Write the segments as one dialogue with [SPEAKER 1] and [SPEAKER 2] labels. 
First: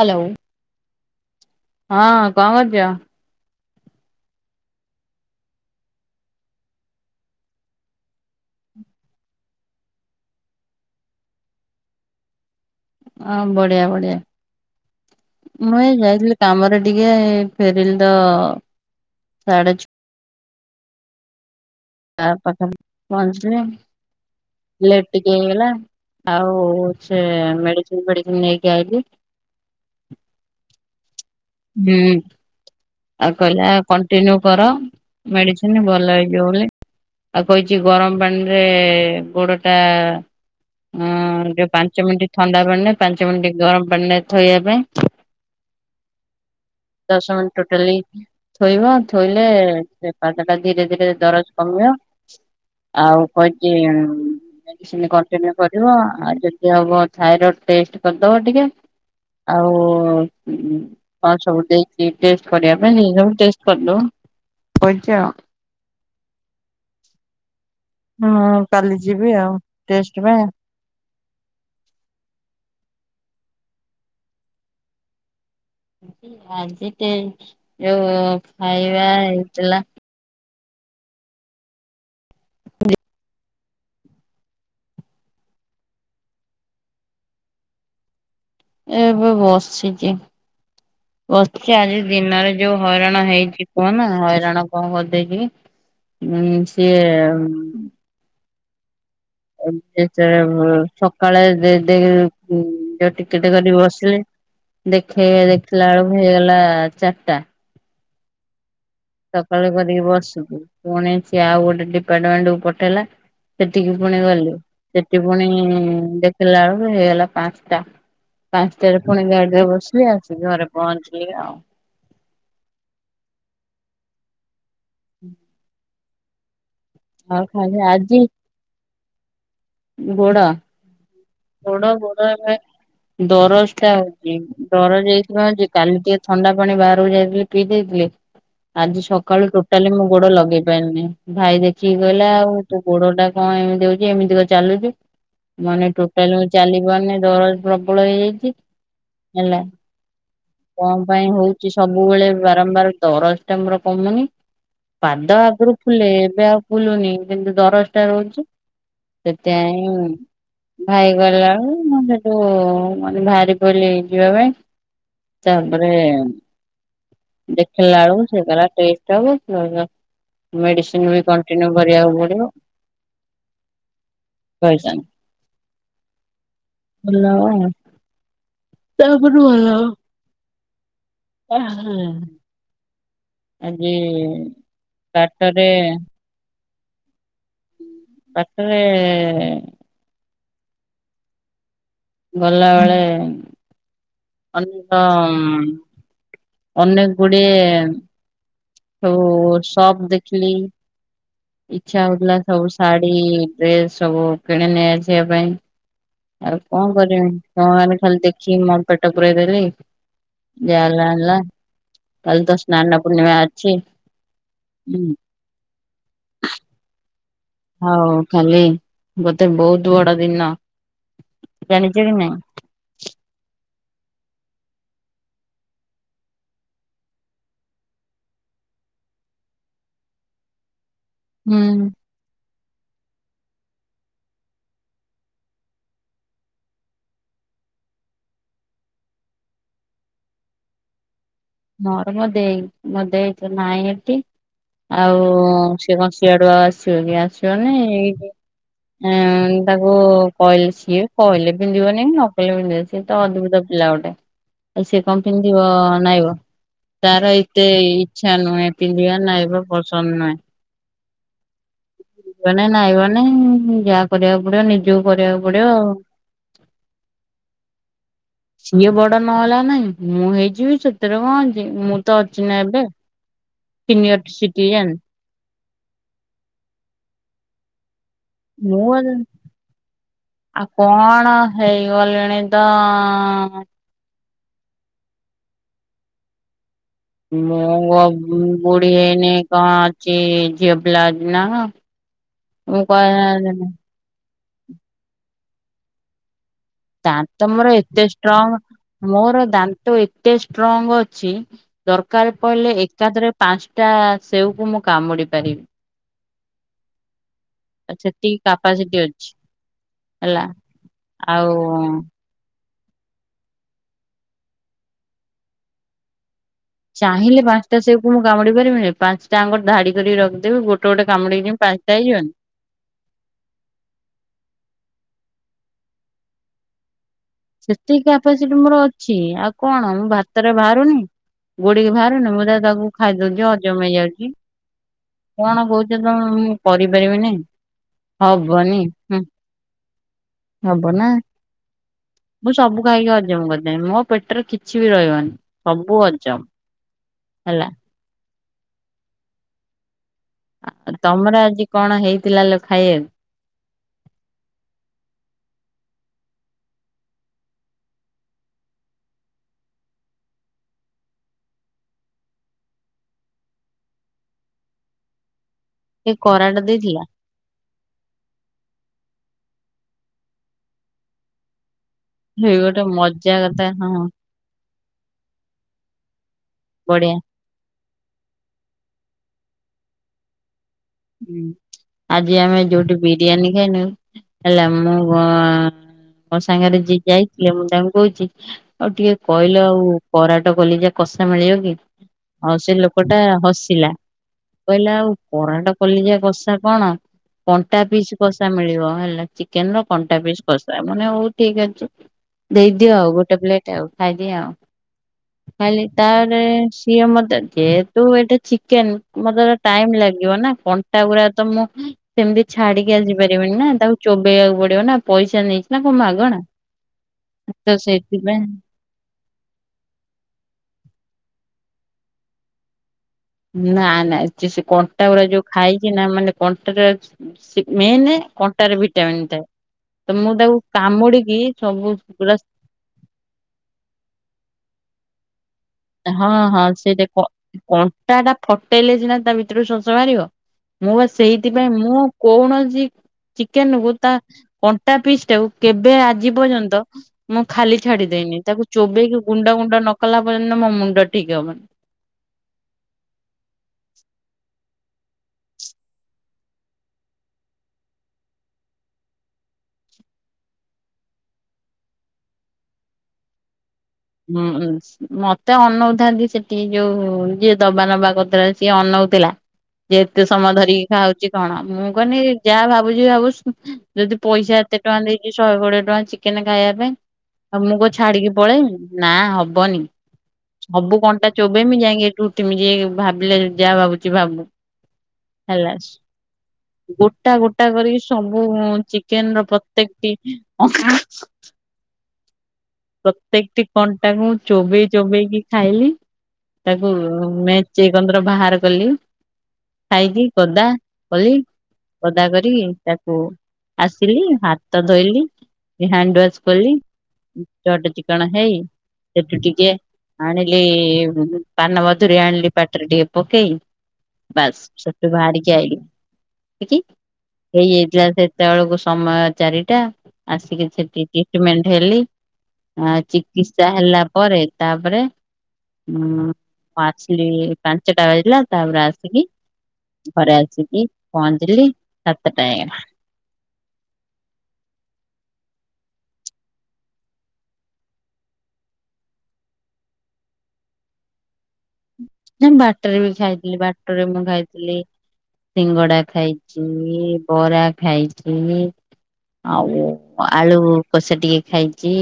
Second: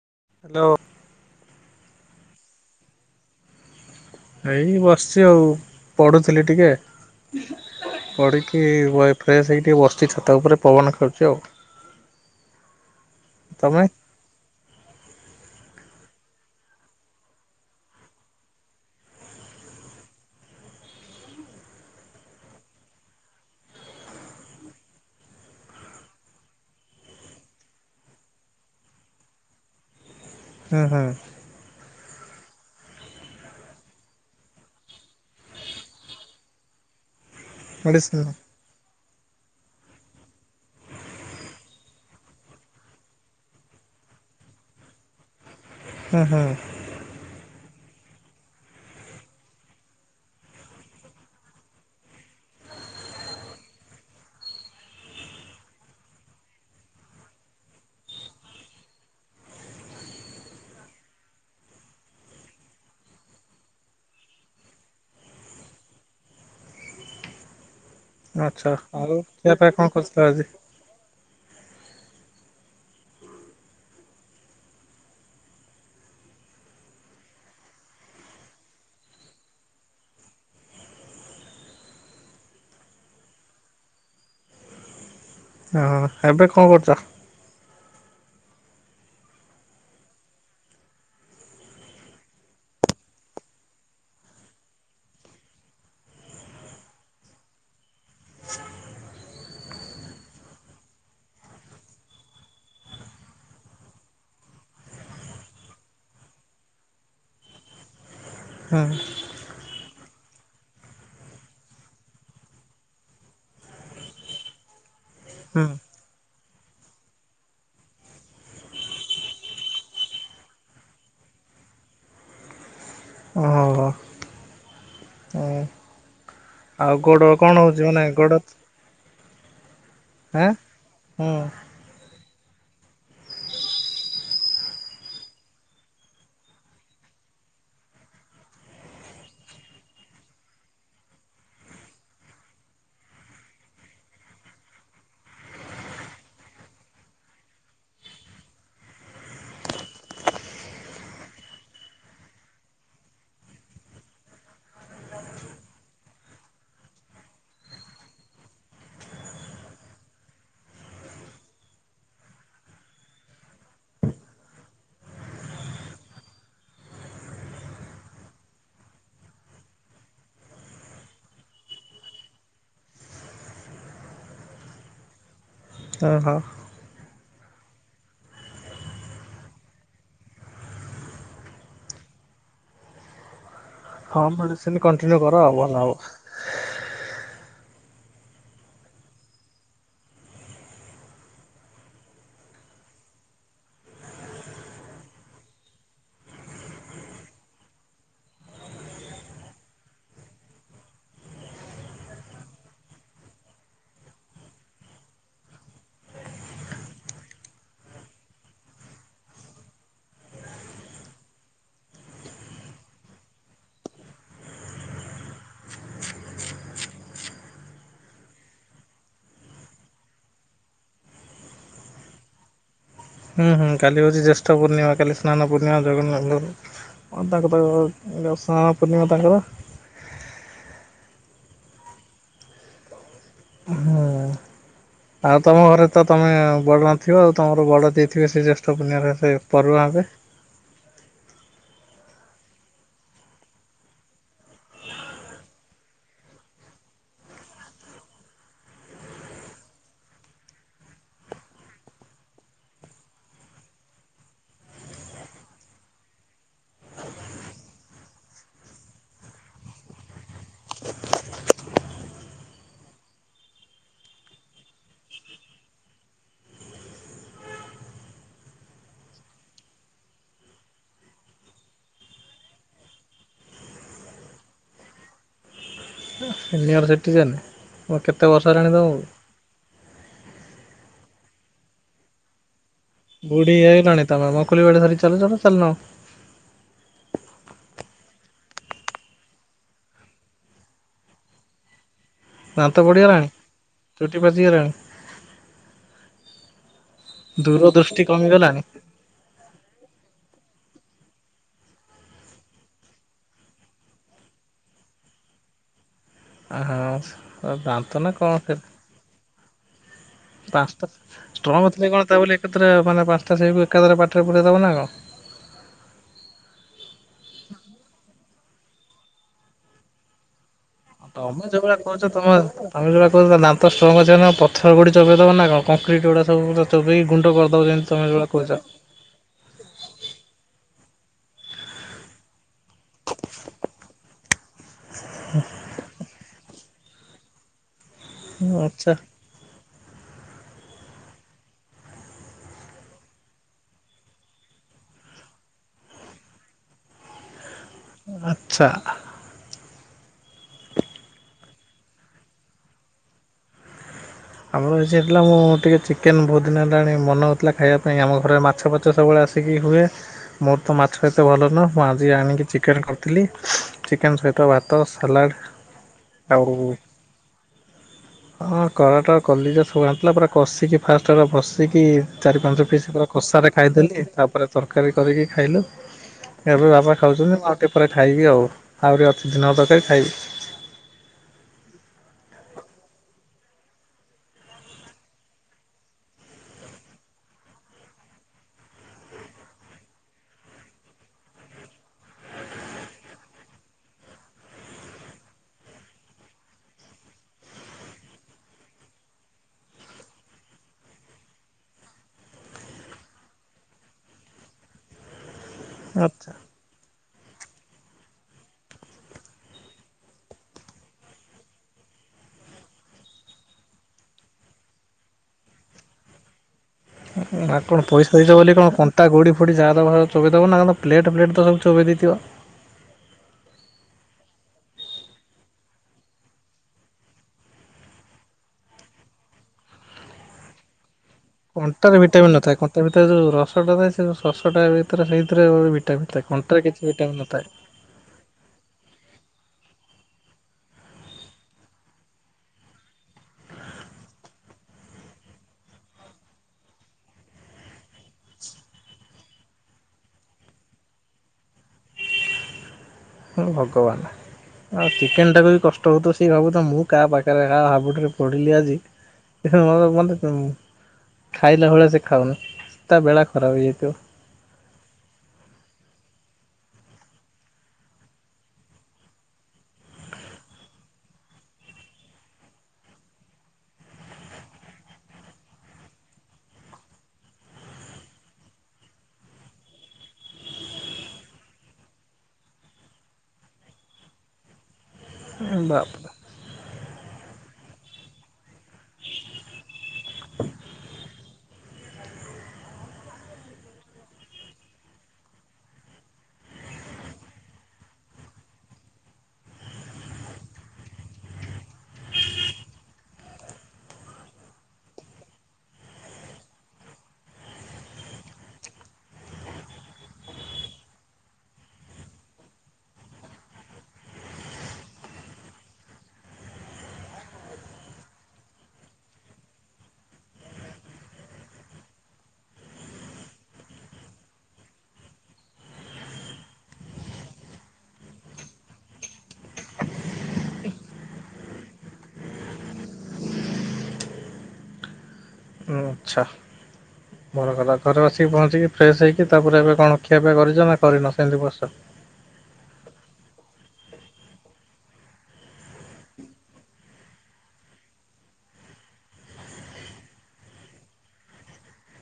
[SPEAKER 1] Hello.
[SPEAKER 2] Hello.
[SPEAKER 1] ହଁ କଁ କରୁଚ?
[SPEAKER 2] ଏଇ ବସିଚି ଆଉ ପଢୁଥିଲି ଟିକେ। ପଢିକି ବଏ ଫ୍ରେଶ ହେଇ ଟିକେ ବସିଚି ଛାତ ଉପରେ ପବନ ଖାଉଚି ଆଉ।
[SPEAKER 1] ଅଁ
[SPEAKER 2] ତମେ?
[SPEAKER 1] ବଢ଼ିଆ ବଢିଆ। ମୁଁ ଏଇ ଯାଇଥିଲି କାମରେ ଟିକେ ଏଇ ଫେରିଲି ତ ସାଢେ ଛ ତା ପାଖରେ ପହଞ୍ଚଲିଣି। ଲେଟ୍ ଟିକେ ହେଇଗଲା ଆଉ ସେ ମେଡିସିନ ଫେଡିସିନ ନେଇକି ଆଇଲି।
[SPEAKER 2] ହୁଁ ହୁଁ।
[SPEAKER 1] ହୁଁ। ଆଉ କହିଲା କଣ୍ଟିନ୍ୟୁ କର ମେଡିସିନ ଭଲ ହେଇଯିବ ବୋଲି। ଆଉ କହିଚି ଗରମ
[SPEAKER 2] ମେଡିସିନ
[SPEAKER 1] ପାଣିରେ ଗୋଡ ଟା ହୁଁ ଯୋଉ ପାଞ୍ଚ ମିନିଟ୍ ଥଣ୍ଡା ପାଣିରେ ପାଞ୍ଚ ମିନିଟ୍ ଗରମ ପାଣି ଥୋଇବା ପାଇଁ। [inaudible]
[SPEAKER 2] ହଁ ହଁ।
[SPEAKER 1] ଦଶ ମିନ୍ ଟୋଟାଲି ଥୋଇବ ଥୋଇଲେ ସେ ପାଦ ଟା ଧୀରେ ଧୀରେ ଦରଜ କମିବ। ଆଉ କହିଚି ମ୍ ମେଡ଼ିସିନ କଣ୍ଟିନିଉ କରିବ ଆଉ ଯଦି ହବ ଥାଇରଡ ଟେଷ୍ଟ କରଦବ ଟିକେ। ଆଉ ଉଁ କଣ ସବୁ ଦେଇଚି ଟେଷ୍ଟ କରିଆ ପାଇଁ ସେ ସବୁ ଟେଷ୍ଟ କରଦବ କହିଚି ଆଉ। ହଁ
[SPEAKER 2] ଆଚ୍ଛା
[SPEAKER 1] କାଲି ଯିବି
[SPEAKER 2] ଖିଆ
[SPEAKER 1] ଆଉ
[SPEAKER 2] ପିଆ କଣ କରିଥିଲ
[SPEAKER 1] ଟେଷ୍ଟ
[SPEAKER 2] ଆଜି?
[SPEAKER 1] ପାଇଁ। ଆଜି ଟେଷ୍ ଯୋଉ ଖାଇବା ହେଇଥିଲା।
[SPEAKER 2] ହଁ ଏବେ କଣଁ କରୁଚ?
[SPEAKER 1] ଏବେ ବସିଚି। ବସିଚି ଆଜି ଦିନରେ ଯୋଉ ହଇରାଣ ହେଇଚି କୁହ ନା ହଇରାଣ କଣ କରିଦେଇକି ହୁଁ ସିଏ [unintelligible] ସକାଳେ ଦେଇ ଯ ଉଁ ଟିକେଟ କରି ବସିଲେ ଦେଖେ ଦେଖିଲା ବେଳକୁ ହେଇଗଲା ଚାରିଟା।
[SPEAKER 2] ହଁ।
[SPEAKER 1] ସକାଳୁ କରିକି ବସିବୁ ପୁଣି ସିଏ ଆଉ ଗୋଟେ ଡିପାର୍ଟମେଣ୍ଟ କୁ ପଠେଇଲା। ସେଠିକି ପୁଣି ଗଲୁ ସେଠି ପୁଣି
[SPEAKER 2] ହୁଁ।
[SPEAKER 1] ଦେଖେଇଲା ବେଳକୁ ହେଇଗଲା ପାଞ୍ଚଟା। ପାଞ୍ଚଟାରେ ପୁଣି ଗାଡିରେ ବସିଲି ଆସିକି ଘରେ ପହଞ୍ଚିଲି ଆଉ।
[SPEAKER 2] ଓ ହୋ।
[SPEAKER 1] [inaudible]
[SPEAKER 2] ଆଉ ଗୋଡ
[SPEAKER 1] ଆଉ
[SPEAKER 2] କଣ
[SPEAKER 1] ଖାଲି
[SPEAKER 2] ହଉଚି ମାନେ
[SPEAKER 1] ଆଜି
[SPEAKER 2] ଗୋଡ ହାଁ, ହୁଁ।
[SPEAKER 1] ଗୋଡ଼ ମୋର ଏବେ ଦରଜଟା ହଉଛି ଦରଜ ଏଇଥିପାଇଁ ଯେ କାଲି ଟିକେ ଥଣ୍ଡା ପାଣି ବାହାରକୁ ଯାଇଥିଲି ପିଇ ଦେଇଥିଲି। ଆଜି ସକାଳୁ ଟୋଟାଲି ମୁଁ ଗୋଡ ଲଗେଇ ପାରିଲିନି, ଭାଇ ଦେଖିକି କହିଲା ଆଉ ତୋ ଗୋଡ ଟା କଣ ଏମିତି ହଉଛି ଏମିତିକା କଣ ଚାଲୁଛୁ, ମାନେ ଟୋ କାଲି ମୁଁ ଚାଲିି ପାରୁନି ଦରଜ ପ୍ରବଳ ହେଇଯାଇଛି ହେଲା। କଣ ପାଇଁ ହଉଛି ସବୁବେଳେ ବାରମ୍ବାର, ଦରଜ ଟା ମୋର କମୁନି। ପାଦ ଆଗରୁ ଫୁଲେ ଏବେ ଆଉ ଫୁଲୁନି କିନ୍ତୁ ଦରଜଟା ରହୁଛି। ସେଥିପାଇଁ ଭାଇ ଗଲା, ମୁଁ ସେଠୁ ମାନେ ବାହାରି ପଡିଲି ଯିବା ପାଇଁ। ତାପରେ ଦେଖିଲା ବେଳକୁ ସିଏ କହିଲା ଟେଷ୍ଟ ହବ [inaudible] ମେଡିସିନ ବି କଣ୍ଟିନ୍ୟୁ କରିବାକୁ ପଡିବ କହିଛନ୍ତି।
[SPEAKER 2] ତ ହଁ।
[SPEAKER 1] ଭଲ ଆଉ [inaudible] ଆଜି
[SPEAKER 2] ହଁ ମେଡିସିନ କଣ୍ଟିନ୍ୟୁ କର ଆଉ
[SPEAKER 1] ବାଟରେ
[SPEAKER 2] ଭଲ ହବ।
[SPEAKER 1] ବାଟରେ ଗଲା ବେଳେ ଅନେକ ଅନେକ ଗୁଡିଏ ସବୁ ସପ୍ ଦେଖିଲି। ଇଚ୍ଛା ହଉଥିଲା ସବୁ ଶାଢୀ ଡ୍ରେସ ସବୁ କିଣିନେଇ ଆସିବା ପାଇଁ। ଆଉ କଣ କରିବି, ହଁ ଆମେ ଖାଲି ଦେଖିକି ମୋର ପେଟ ପୂୁରଇଦେଲି। ଯାହା ହେଲା ହେଲା, କାଲି ତ ସ୍ନାନ ପୂର୍ଣ୍ଣିମା ଅଛି। ହଉ କାଲି ଗୋଟେ ବହୁତ ବଡ ଦିନ, ଜାଣିଛ କି ନାଇଁ?
[SPEAKER 2] ହୁଁ, କାଲି ହଉଛି ଜ୍ୟେଷ୍ଠ ପୂର୍ଣ୍ଣିମା, କାଲି ସ୍ନାନ ପୂର୍ଣିମା ଜଗନ୍ନାଥ ହଁ, ତାଙ୍କର ତ ଯୋଉ ସ୍ନାନ ପୂର୍ଣିମା ତାଙ୍କର।
[SPEAKER 1] ହୁଁ।
[SPEAKER 2] ହୁଁ। ଆଉ ତମ ଘରେ ତମେ ବଡ଼ ନଥିବ ଆଉ ତମର ବଡ଼ ଯିଏ ଥିବେ ସେ ଜ୍ୟେଷ୍ଠ ପୂର୍ଣ୍ଣିମା ରେ ସେ ପରୁହାଁ ହେବେ।
[SPEAKER 1] ମୋର ମୋ ଦେଇ, ମୋ ଦେଇ ତ ନାଇଁ ଏଠି। ଆଉ ସିଏ କଣ ସିଆଡୁ ଆଉ ଆସିବ କି ଆସିବନି ଏଇଠି ଏଁ ତାକୁ କହିଲେ ସିଏ କହିଲେ ପିନ୍ଧିବନି ନ କହିଲେ ପିନ୍ଧିବ ସିଏ ତ ଅଦ୍ଭୁତ ପିଲା ଗୋଟେ ଆଉ ସିଏ କଣ ପିନ୍ଧିବ ନାଇଁବ। ତାର ଏତେ ଇଚ୍ଛା ନୁହେଁ ପିନ୍ଧିବା ନାଇଁବା ପସନ୍ଦ ନୁହେଁ। ମାନେ ନାଇବନି ଯାହା କରିବାକୁ ପଡିବ ନିଜକୁ କରିବାକୁ ପଡିବ ଆଉ। [inaudible] ସିଏ ବଡ ନହେଲା ନାଇଁ ମୁଁ ହେଇଯିବି ସେଥିରେ କଣ ଅଛି ମୁଁ ତ ଅଛି ନା ଏବେ। Senior citizen.
[SPEAKER 2] Senior citizen. ପୁଅ କେତେ ବର୍ଷ? ହେଲାଣି
[SPEAKER 1] ମୁଁ
[SPEAKER 2] ତମକୁ
[SPEAKER 1] [unintelligible] ଆଉ କଣ ହେଇଗଲିଣି ତ
[SPEAKER 2] ବୁଢୀ ହେଇଗଲଣି ତମେ ବଙ୍କୁଲି ବାଡି ଧରି ଚାଲୁଚ ନା ଚାଲୁନ?
[SPEAKER 1] ମୁଁ ଆଉ ବୁଢୀ ହେଇନି କଣ ଅଛି ଝିଅ ପିଲା ନା କଣ?
[SPEAKER 2] ଦାନ୍ତ ପଡିଗଲାଣି, ଚୁଟି ପାଚିଗଲାଣି?
[SPEAKER 1] ଦାନ୍ତ
[SPEAKER 2] ଦୂର
[SPEAKER 1] ମୋର
[SPEAKER 2] ଦୃଷ୍ଟି
[SPEAKER 1] ଏତେ ଷ୍ଟ୍ରଙ୍ଗ,
[SPEAKER 2] କମିଗଲାଣି।
[SPEAKER 1] ମୋର ଦାନ୍ତ ଏତେ ଷ୍ଟ୍ରଙ୍ଗ ଅଛି ଦରକାର ପଇଲେ ଏକାଥରେ ପାଞ୍ଚଟା ସେଓକୁ ମୁଁ କାମୁଡି ପାରିବି।
[SPEAKER 2] ଆହା ଦାନ୍ତ
[SPEAKER 1] ଆଉ
[SPEAKER 2] ନା କଣ
[SPEAKER 1] ସେତିକି
[SPEAKER 2] ସେ
[SPEAKER 1] କାପାସିଟି ଅଛି। ହେଲା
[SPEAKER 2] ପାଞ୍ଚଟା,
[SPEAKER 1] ଆଉ
[SPEAKER 2] ଷ୍ଟ୍ରଙ୍ଗ ଥିଲେ କଣ ତା ବୋଲି ଏକାଥରେ ମାନେ ପାଞ୍ଚଟା ସେଓକୁ ଏକାଥରେ ପାଟିରେ ପୁରେଇ ଦେବ ନା କଣ?
[SPEAKER 1] ଚାହିଁଲେ ପାଞ୍ଚଟା ସେଓକୁ ମୁଁ କାମୁଡି ପାରିବିନି, ପାଞ୍ଚଟା ଯାଙ୍କ ଧାଡି କରିକି ରଖିଦେବି ଗୋ ତୁ ଗୋଟେ କାମୁଡିଚୁ ପାନ୍ସଟା ହେଇଯିବନି।
[SPEAKER 2] ତୋମେ ଯୋଉଟା କହୁଚ ତା ଦାନ୍ତ ଷ୍ଟ୍ରଙ୍ଗ ଅଛି ନା ପଥର ଗୋଡି ଚୋବେଇ ଦବ ନା କଣ? କଂକ୍ରିଟ୍ ଗୁଡା ସବୁ ତ ଚୋବେଇ ଗୁଣ୍ଡ କର
[SPEAKER 1] ସେତିକି କ୍ୟାପାସିଟି ମୋର ଅଛି ଆଉ କଣ ମୁଁ ଭାତରେ ବାହାରୁନି। ଗୋଡି କି ବାହାରୁନି ମୁଁ ତା ତାକୁ ଖାଇଦଉଚି ହଜମ ହେଇଯାଉଚି। କଣ କହୁଚ ତୋମେ ମୁଁ କରିପାରିବିନି, ହବନି
[SPEAKER 2] ଆଚ୍ଛା
[SPEAKER 1] ହୁଁ,। ହବ ନା। ମୁଁ ସବୁ ଖାଇକି ହଜମ କରିଦେମି ମୋ ପେଟରେ କିଛି ବି ରହିବନି ସବୁ ହଜମ। ହେଲା।
[SPEAKER 2] ଆଚ୍ଛା।
[SPEAKER 1] ଆଉ ତୋମର ଆଜି କଣ ହେଇଥିଲା ଲୋ ଖାଇବାକୁ?
[SPEAKER 2] ଆମର ଆଜି ହେଇଥିଲା ମୁଁ ଟିକେ ଚିକେନ୍ ବହୁତ ଦିନ ହେଲାଣି ମନ ହଉଥିଲା ଖାଇବା ପାଇଁ ଆମ ଘରେ ମାଛ ଫା ଛ ସବୁବେଳେ ଆସିକି ହୁଏ। ମୋର ତ ମାଛ ଏତେ ଭଲ ନୁହଁ। ମୁଁ ଆଜି ଆଣିକି ଚିକେନ୍ କରିଥିଲି। ଚିକେନ୍ ସହିତ ଭାତ ସାଲାଡ଼।
[SPEAKER 1] ଏ
[SPEAKER 2] ଆଉ
[SPEAKER 1] କରାଟ ଦେଇଥିଲା
[SPEAKER 2] ହଁ କରଟ କଲିଜା ସବୁ ଆଣିଥିଲା ପୁରା କଷିକି ଫାଷ୍ଟ ହେଲା ବସିକି ଚାରି,
[SPEAKER 1] ହେଇ
[SPEAKER 2] ପାଞ୍ଚ
[SPEAKER 1] ଗୋଟେ
[SPEAKER 2] ପିସ୍ ପୁରା
[SPEAKER 1] ମଜା
[SPEAKER 2] କଷାରେ
[SPEAKER 1] କଥା ହଁ
[SPEAKER 2] ଖାଇଦେଲି। ତାପରେ ତରକାରୀ କରିକି ଖାଇଲୁ ତାପରେ ବାପା
[SPEAKER 1] ବଢିଆ
[SPEAKER 2] ଖାଉଛନ୍ତି, ମୁଁ ଆଉ ଟି କେ ପରେ ଖାଇବି ଆଉ, ଆଉରି ଅଛି ଦିନ ତରକାରୀ ଖାଇବି।
[SPEAKER 1] ହୁଁ, ଆଜି ଆମେ ଯୋଉଠି ବିରିୟାନୀ ଖାଇନୁ ହେଲା ମୁଁ ଘ ମୋ ସାଙ୍ଗରେ ଯିଏ ଯାଇଥିଲେ ମୁଁ ତାଙ୍କୁ କହୁଛି ଆଉ ଟିକେ କହିଲ ଆଉ କରାଟ କଲିଜା କଷା ମିଳିବ କି? ଆଉ ସେ ଲୋକଟା ହସିଲା କହିଲା ଆଉ କରାଟ କଲିଜା କଷା କଣ? କଣ୍ଟା ପିସ୍ କଷା ମିଳିବ, ହେଲା ଚିକେନ୍ ର କଣ୍ଟା ପିସ୍ କଷା ମୁଁ କହିନି ହଉ ଠିକ ଅଛି। ଦେଇଦିଅ ଆଉ ଗୋଟେ ପ୍ଲେଟ୍ ଆଉ ଖାଇଦିଏଁ ଆଉ, ଖାଇଲି,
[SPEAKER 2] ଆଚ୍ଛା
[SPEAKER 1] ତାରେ ସିଏ ମୋତେ ଯେହେତୁ ଏଟା ଚିକେନ୍ ମୋତେ ତ ଟାଇମ୍ ଲାଗିବ ନା। କଣ୍ଟା ଗୁଡା ତ ମୁଁ ସେମିତି ଛାଡିକି ଆସି ପାରିବନି ନା, ତାକୁ ଚୋବେଇବାକୁ ପଡିବ ନା ପଇସା ନେଇଛି ନା କଣ ମାଗଣା। ତ
[SPEAKER 2] ଆପଣ ପଇସା ଦେଇଛ
[SPEAKER 1] ସେଇଥିପାଇଁ
[SPEAKER 2] ବୋଲି କଣ କ ତା ଗୁଡି ଫୁଡି ଯା ଦବ କଣ ଚୋବେଇ ଦବନା କଣ ପ୍ଲେଟ୍ ଫ୍ଲେଟ୍ ତ ସବୁ ଚୋବେଇ ଦେଇଥିବ?
[SPEAKER 1] ନା ନା ଚେ ସେ କଣ୍ଟା ଗୁଡା ଯୋଉ ଖାଇଚି ନା ମାନେ କଣ୍ଟାଟା ସେ ମେନେ କଣ୍ଟାରେ ଭିଟାମିିନ୍ ଥାଏ। ତ ମୁଁ ତାକୁ କାମୁଡିକି ସବୁ ପୁରା
[SPEAKER 2] ତା ଭିତରେ ଯୋଉ ରସଟା ଥାଏ ସେ ସଶଟା ଭିତରେ ସେଇଥିରେ ଭି
[SPEAKER 1] ଏ ହଁ, ହଁ ସେଇଟା କ- କଣ୍ଟାଟା ଫଟେଇଲେ ସିନା ତା ଭିତରୁ ଶୋଷ ବାହାରିବ। ମୁଁ ବା ସେଇଥିପାଇଁ ମୁଁ କୌଣସି ଚିକେନ୍ କୁ ତା କଣ୍ଟା ପିସ୍ ଟାକୁ କେବେ ଆଜି ପର୍ଯ୍ୟନ୍ତ ମୁଁ ଖାଲି ଛାଡି ଦେଇନି, ତାକୁ ଚୋବେଇକି ଗୁଣ୍ଡ ଗୁଣ୍ଡ ନ କଲା ପର୍ଯ୍ୟନ୍ତ ମୋ ମୁଣ୍ଡ ଠିକ ହବନି।
[SPEAKER 2] ହେ ଭଗବାନ। ଆଉ ଚିକେନ୍ ଟାକୁ ବି କଷ୍ଟ ହଉଥୁବ ସେ ଭାବୁଥିବ ମୁଁ କା ପାଖରେ ହା -ହାବୁଡିରେ ପଡିଲି ଆଜି। ଏ ସେ ମୋତେ ମୋତେ ଉଁ, ଖାଇଲା ଭଳିଆ ସେ ଖାଉନି, ତା ବେଳା ଖରାପ ହେଇଯାଇଥିବ।
[SPEAKER 1] ହୁଁ, ଉଁ, ମୋତେ ଅନଉଥାନ୍ତି ସେଠି ଯୋଉ ଯିଏ ଦବା ନବା କରିଥିଲା ସିଏ ଅନଉଥିଲା। ଯେ ଏତେ ସମୟ ଧରିକି ଖାଉଚି କଣ ମୁଁ କହନି ଯାହା ଭାବୁଚି ଭାବୁ। ଯଦି ପଇସା ଏତେ ଟଙ୍କା ଦେଇକି ଶହେ କୋଡିଏ ଟଙ୍କା ଚିକେନ୍ ଖାଇବା ପାଇଁ। ଆଉ ମୁଁ କ ଛାଡିକି ପଳେଇମି, ନା ହବନି। ସବୁ କଣ୍ଟା ଚୋବେଇମି ଯାଇକି ଏଠୁ ଉଠିମି, ଯିଏ ଭାବିଲେ ଯାହା ଭାବୁଛି ଭାବୁ। ହେଲା,
[SPEAKER 2] ବାପରେ
[SPEAKER 1] ଗୋଟା ଗୋ ଟା କରିକି ସବୁ ଉଁ, ଚିକେନ୍ ର ପ୍ରତ୍ୟେକଟି [inaudible] ପ୍ରତ୍ୟେକଟି କଣ୍ଟାକୁ ମୁଁ ଚୋବେଇ ଚୋବେଇ କି ଖାଇଲି। ତାକୁ ମେଚେ କନ୍ଦୁର ବାହାର କଲି। ଖାଇକି ଗଦା କଲି। ଗଦା କରି ତାକୁ ଆସିଲି ହାତ ଧୋଇଲି। ହଣ୍ଡୱା କଲି ଚଟ ଚିକଣ ହେଇ ସେଠୁ ଟିକେ ଆଣିଲି ପାନ ମଧୁୁରୀ ଆଣିଲି ପାଟରେ ଟିକେ ପକେଇଲି। ବାସ୍ ସେଠୁ ବାହାରିକି ଆଇଲି [unintelligible] ହେଇଯାଇଥିଲା ସେତେବେଳକୁ ସମୟ ଚାରିଟା। ଆସିକି ସେଠି ଟିଟମେଣ୍ଟ ହେଲି। ଆ ଚିକିତ୍ସା ହେଲା ପରେ ତାପରେ ହୁଁ ଆସିଲି ପାଞ୍ଚଟା ବାଜିଲା ତାପରେ ଆସିକି ଘରେ ଆସିକି ପହଞ୍ଚିଲି। ସାତଟା ହେଇଗଲା।
[SPEAKER 2] ଆଚ୍ଛା।
[SPEAKER 1] ହ
[SPEAKER 2] [unintelligible] କଲା ଘରେ ଆସିକି ପହଞ୍ଚିକି ଫ୍ରେଶ୍ ହେଇକି ତାପରେ ଏବେ କଣ ଖିଆ ପିଆ କରିଛ ନା କରିନ ସେମିତି ବସିଛ।
[SPEAKER 1] ନା ବାଟରେ ବି ଖାଇଥିଲି। ବାଟରେ ମୁଁ ଖାଇଥିଲି। ସିଙ୍ଗଡା ଖାଇଛି ବରା ଖାଇଛି। ଆଉ ଆଳୁ କୋଷା ଟିକେ ଖାଇଛି।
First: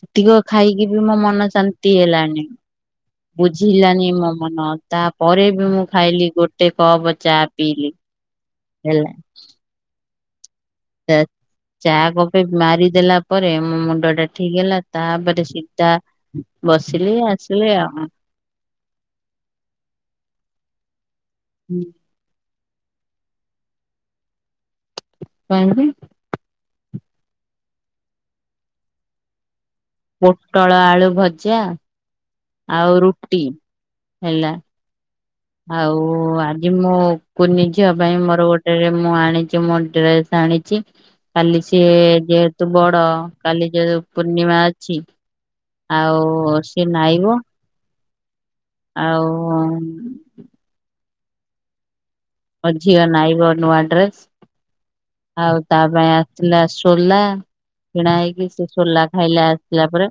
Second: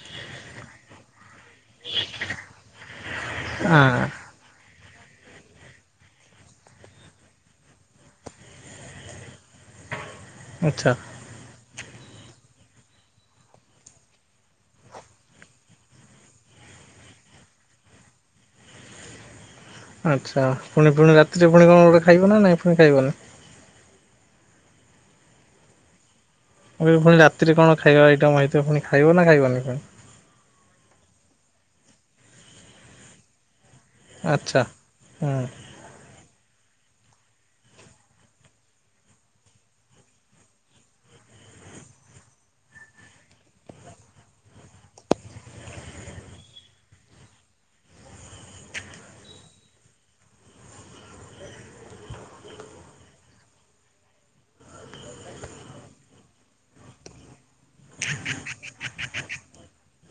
[SPEAKER 1] ସେତିକ ଖାଇକି ବି ମୋ ମନ ଶାନ୍ତି ହେଲାଣି। ବୁଝିଲାନି
[SPEAKER 2] ଆଁ
[SPEAKER 1] ମୋ ମନ ତାପରେ ବି ମୁଁ ଖାଇଲି ଗୋଟେ କପ ଚା ପିଇଲି। ହେଲା।
[SPEAKER 2] ଆଚ୍ଛା।
[SPEAKER 1] [unintelligible] ଚା କଫି ମାରିଦେଲା ପରେ ମୋ ମୁଣ୍ଡ ଟା ଠିକ ହେଲା। ତାପରେ ସିଧା ବସିଲି ଆସିଲି ଆଉ।
[SPEAKER 2] ଆଚ୍ଛା ପୁଣି ପୁଣି ରାତିରେ ପୁଣି କଣ ଗୋଟେ ଖାଇବ ନା ନାଇଁ ପୁଣି ଖାଇବନି?
[SPEAKER 1] [unintelligible]
[SPEAKER 2] ପୁଣି ରାତିରେ କଣ ଖାଇବା ଆଇଟମ୍ ହେଇଥିବ ପୁଣି ଖାଇବ ନା ଖାଇବନି ପୁଣି?
[SPEAKER 1] ପୋଟଳ ଆଳୁ ଭଜା ଆଉ ରୁଟି। ହେଲା
[SPEAKER 2] ଆଚ୍ଛା ହୁଁ।
[SPEAKER 1] ଆଉ ଆଜି ମୁଁ କୁନି ଝିିଅ ପାଇଁ ମୋର ଗୋଟେ ମୁଁ ଆଣିଛି ମୋ ଡ୍ରେସ ଆଣିଛି। କାଲି ସିଏ ଯେହେତୁ ବଡ କାଲି ଯୋ ପୂର୍ଣ୍ଣିମା ଅଛି। ଆଉ ସିଏ ନାଇଁବ ଆଉ। ମଝଅନ ଆବ ନୂଆଡ୍ରେସ୍। ଆଉ ତା ପାଇଁ ଆସିଥିଲା ସୋଲା। କିଣା ହେଇକି ସେ ସୋଲା ଖାଇଲେ ଆସିଲା ପରେ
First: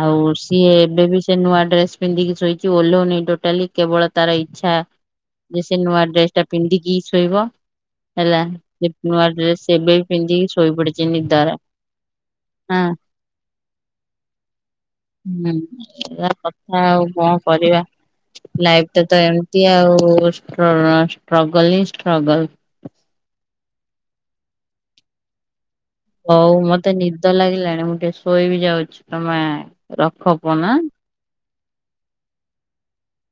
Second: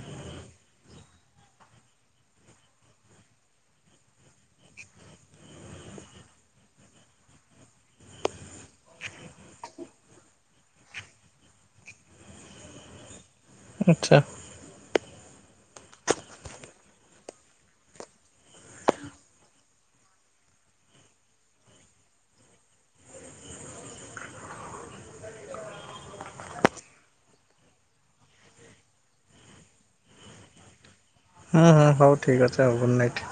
[SPEAKER 1] ଆଉ ସିଏ ଏବେ ବି ସେ ନୂଆ ଡ୍ରେସ୍ ପିନ୍ଧିକି ଶୋଇଛି ଓଲଉନି ଟୋଟାଲି କେବଳ ତାର ଇଚ୍ଛା ଯେ ସେ ନୂଆ ଡ୍ରେସ ଟା ପିନ୍ଧିକି ଶୋଇବ। ହେଲା ସେ ନୂଆ ଡ୍ରେସ ଏବେ ପିନ୍ଧିକି ଶୋଇ ପଡିଛି ନିଦାର। ହଁ।
[SPEAKER 2] ଆଚ୍ଛା
[SPEAKER 1] ହୁଁ ଏ କଥା ଆଉ କଣ କରିବା? ଲାଇଫ ଟା ତ ଏମିତି ଆଉ ଷ୍ଟ୍ରଗଲ ହିଁ ଷ୍ଟ୍ରଗଲ। ହଉ ମତେ ନିଦ ଲାଗିଲାଣି ମୁଁ ଟିକେ ଶୋଇ ବିି ଯାଉଛି ତମେ ରଖ ଫୋନ୍ ନା।
[SPEAKER 2] ହୁଁ ହୁଁ ହଉ ଠିକ୍ ଅ ଆଉ ଗୁଡ଼୍ ନାଇଟ୍।